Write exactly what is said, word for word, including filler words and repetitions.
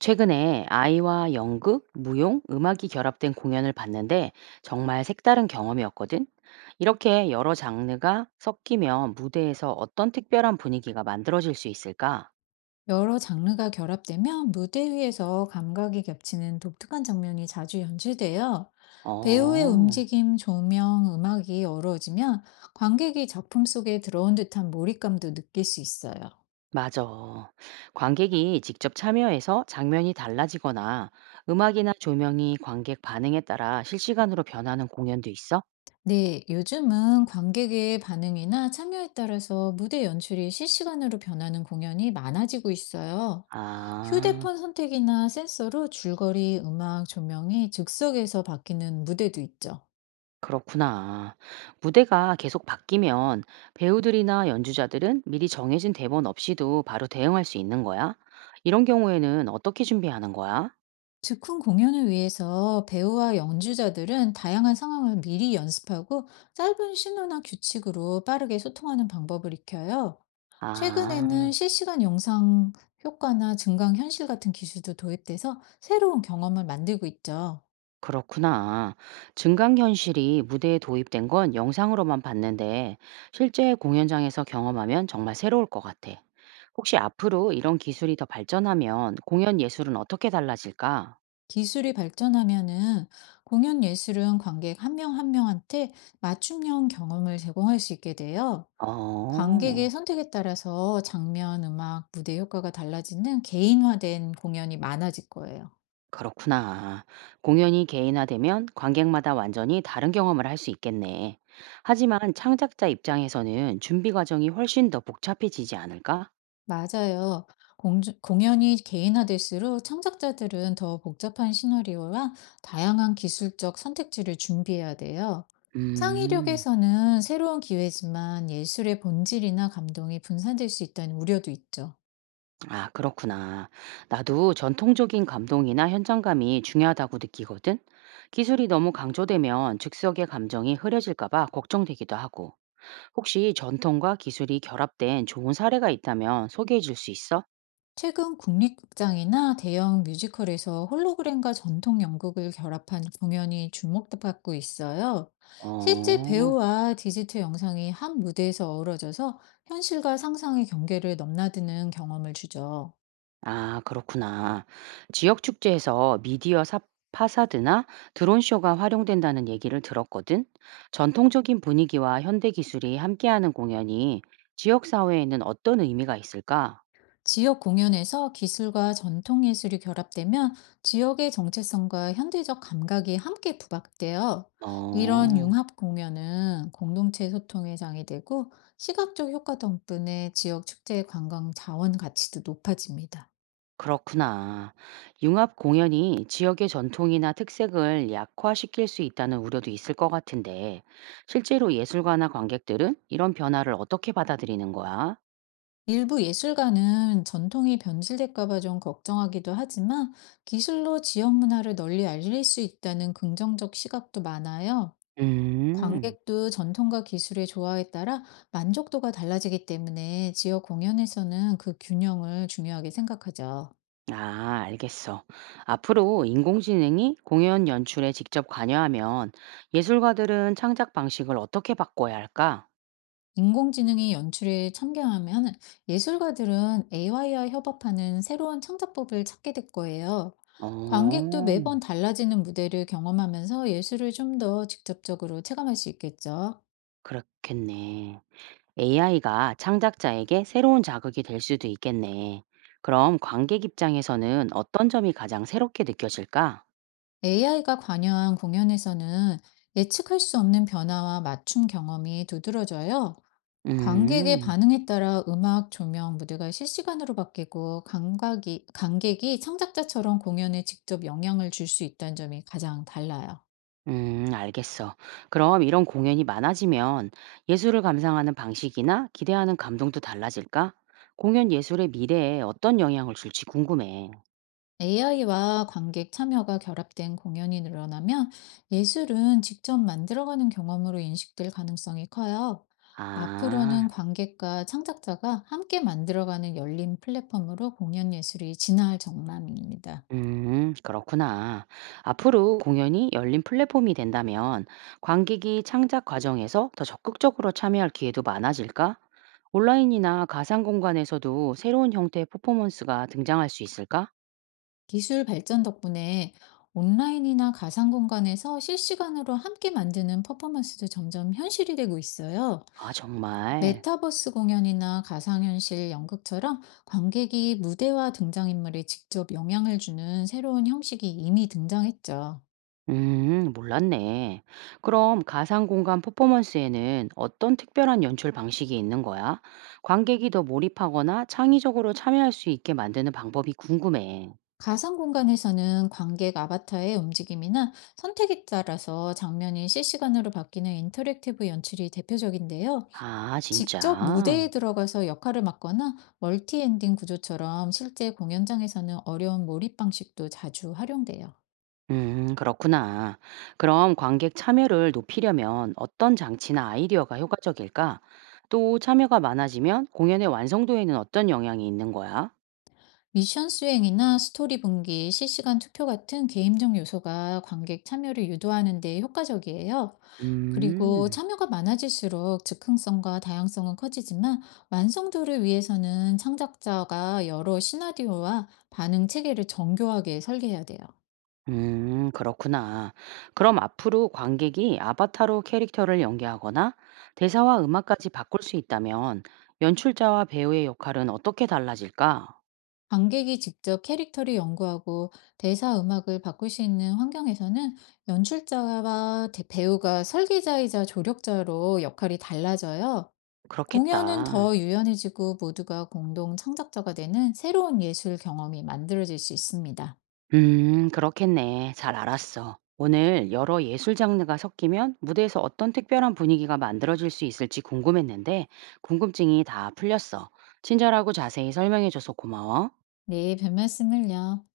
최근에 아이와 연극, 무용, 음악이 결합된 공연을 봤는데 정말 색다른 경험이었거든. 이렇게 여러 장르가 섞이면 무대에서 어떤 특별한 분위기가 만들어질 수 있을까? 여러 장르가 결합되면 무대 위에서 감각이 겹치는 독특한 장면이 자주 연출돼요. 배우의 어, 움직임, 조명, 음악이 어우러지면 관객이 작품 속에 들어온 듯한 몰입감도 느낄 수 있어요. 맞아. 관객이 직접 참여해서 장면이 달라지거나 음악이나 조명이 관객 반응에 따라 실시간으로 변하는 공연도 있어? 네, 요즘은 관객의 반응이나 참여에 따라서 무대 연출이 실시간으로 변하는 공연이 많아지고 있어요. 아. 휴대폰 선택이나 센서로 줄거리, 음악, 조명이 즉석에서 바뀌는 무대도 있죠. 그렇구나. 무대가 계속 바뀌면 배우들이나 연주자들은 미리 정해진 대본 없이도 바로 대응할 수 있는 거야? 이런 경우에는 어떻게 준비하는 거야? 즉흥 공연을 위해서 배우와 연주자들은 다양한 상황을 미리 연습하고 짧은 신호나 규칙으로 빠르게 소통하는 방법을 익혀요. 아, 최근에는 실시간 영상 효과나 증강 현실 같은 기술도 도입돼서 새로운 경험을 만들고 있죠. 그렇구나. 증강현실이 무대에 도입된 건 영상으로만 봤는데 실제 공연장에서 경험하면 정말 새로울 것 같아. 혹시 앞으로 이런 기술이 더 발전하면 공연 예술은 어떻게 달라질까? 기술이 발전하면은 공연 예술은 관객 한 명 한 명한테 맞춤형 경험을 제공할 수 있게 돼요. 관객의 어. 선택에 따라서 장면, 음악, 무대 효과가 달라지는 개인화된 공연이 많아질 거예요. 그렇구나. 공연이 개인화되면 관객마다 완전히 다른 경험을 할 수 있겠네. 하지만 창작자 입장에서는 준비 과정이 훨씬 더 복잡해지지 않을까? 맞아요. 공주- 공연이 개인화될수록 창작자들은 더 복잡한 시나리오와 다양한 기술적 선택지를 준비해야 돼요. 음, 창의력에서는 새로운 기회지만 예술의 본질이나 감동이 분산될 수 있다는 우려도 있죠. 아, 그렇구나. 나도 전통적인 감동이나 현장감이 중요하다고 느끼거든. 기술이 너무 강조되면 즉석의 감정이 흐려질까봐 걱정되기도 하고. 혹시 전통과 기술이 결합된 좋은 사례가 있다면 소개해 줄 수 있어? 최근 국립극장이나 대형 뮤지컬에서 홀로그램과 전통 연극을 결합한 공연이 주목받고 있어요. 실제 어. 배우와 디지털 영상이 한 무대에서 어우러져서 현실과 상상의 경계를 넘나드는 경험을 주죠. 아, 그렇구나. 지역 축제에서 미디어 사 파사드나 드론쇼가 활용된다는 얘기를 들었거든. 전통적인 분위기와 현대 기술이 함께하는 공연이 지역 사회에는 어떤 의미가 있을까? 지역 공연에서 기술과 전통 예술이 결합되면 지역의 정체성과 현대적 감각이 함께 부각돼요. 이런 어, 융합 공연은 공동체 소통의 장이 되고 시각적 효과 덕분에 지역 축제의 관광 자원 가치도 높아집니다. 그렇구나. 융합 공연이 지역의 전통이나 특색을 약화시킬 수 있다는 우려도 있을 것 같은데, 실제로 예술가나 관객들은 이런 변화를 어떻게 받아들이는 거야? 일부 예술가는 전통이 변질될까 봐 좀 걱정하기도 하지만 기술로 지역 문화를 널리 알릴 수 있다는 긍정적 시각도 많아요. 음. 관객도 전통과 기술의 조화에 따라 만족도가 달라지기 때문에 지역 공연에서는 그 균형을 중요하게 생각하죠. 아, 알겠어. 앞으로 인공지능이 공연 연출에 직접 관여하면 예술가들은 창작 방식을 어떻게 바꿔야 할까? 인공지능이 연출에 참여하면 예술가들은 에이아이와 협업하는 새로운 창작법을 찾게 될 거예요. 관객도 어, 매번 달라지는 무대를 경험하면서 예술을 좀 더 직접적으로 체감할 수 있겠죠. 그렇겠네. 에이아이가 창작자에게 새로운 자극이 될 수도 있겠네. 그럼 관객 입장에서는 어떤 점이 가장 새롭게 느껴질까? 에이아이가 관여한 공연에서는 예측할 수 없는 변화와 맞춤 경험이 두드러져요. 관객의 음. 반응에 따라 음악, 조명, 무대가 실시간으로 바뀌고 감각이, 관객이 창작자처럼 공연에 직접 영향을 줄 수 있다는 점이 가장 달라요. 음, 알겠어. 그럼 이런 공연이 많아지면 예술을 감상하는 방식이나 기대하는 감동도 달라질까? 공연 예술의 미래에 어떤 영향을 줄지 궁금해. 에이아이와 관객 참여가 결합된 공연이 늘어나면 예술은 직접 만들어가는 경험으로 인식될 가능성이 커요. 아, 앞으로는 관객과 창작자가 함께 만들어가는 열린 플랫폼으로 공연 예술이 진화할 전망입니다. 음, 그렇구나. 앞으로 공연이 열린 플랫폼이 된다면 관객이 창작 과정에서 더 적극적으로 참여할 기회도 많아질까? 온라인이나 가상 공간에서도 새로운 형태의 퍼포먼스가 등장할 수 있을까? 기술 발전 덕분에 온라인이나 가상 공간에서 실시간으로 함께 만드는 퍼포먼스도 점점 현실이 되고 있어요. 아, 정말. 메타버스 공연이나 가상현실 연극처럼 관객이 무대와 등장인물에 직접 영향을 주는 새로운 형식이 이미 등장했죠. 음, 몰랐네. 그럼 가상 공간 퍼포먼스에는 어떤 특별한 연출 방식이 있는 거야? 관객이 더 몰입하거나 창의적으로 참여할 수 있게 만드는 방법이 궁금해. 가상 공간에서는 관객 아바타의 움직임이나 선택에 따라서 장면이 실시간으로 바뀌는 인터랙티브 연출이 대표적인데요. 아, 직접 진짜? 무대에 들어가서 역할을 맡거나 멀티엔딩 구조처럼 실제 공연장에서는 어려운 몰입 방식도 자주 활용돼요. 음, 그렇구나. 그럼 관객 참여를 높이려면 어떤 장치나 아이디어가 효과적일까? 또 참여가 많아지면 공연의 완성도에는 어떤 영향이 있는 거야? 미션 수행이나 스토리 분기, 실시간 투표 같은 게임적 요소가 관객 참여를 유도하는 데 효과적이에요. 그리고 음. 참여가 많아질수록 즉흥성과 다양성은 커지지만 완성도를 위해서는 창작자가 여러 시나리오와 반응 체계를 정교하게 설계해야 돼요. 음, 그렇구나. 그럼 앞으로 관객이 아바타로 캐릭터를 연기하거나 대사와 음악까지 바꿀 수 있다면 연출자와 배우의 역할은 어떻게 달라질까? 관객이 직접 캐릭터를 연구하고 대사 음악을 바꿀 수 있는 환경에서는 연출자와 대- 배우가 설계자이자 조력자로 역할이 달라져요. 공연은 그렇겠다. 더 유연해지고 모두가 공동 창작자가 되는 새로운 예술 경험이 만들어질 수 있습니다. 음, 그렇겠네. 잘 알았어. 오늘 여러 예술 장르가 섞이면 무대에서 어떤 특별한 분위기가 만들어질 수 있을지 궁금했는데 궁금증이 다 풀렸어. 친절하고 자세히 설명해줘서 고마워. 네, 별 말씀을요.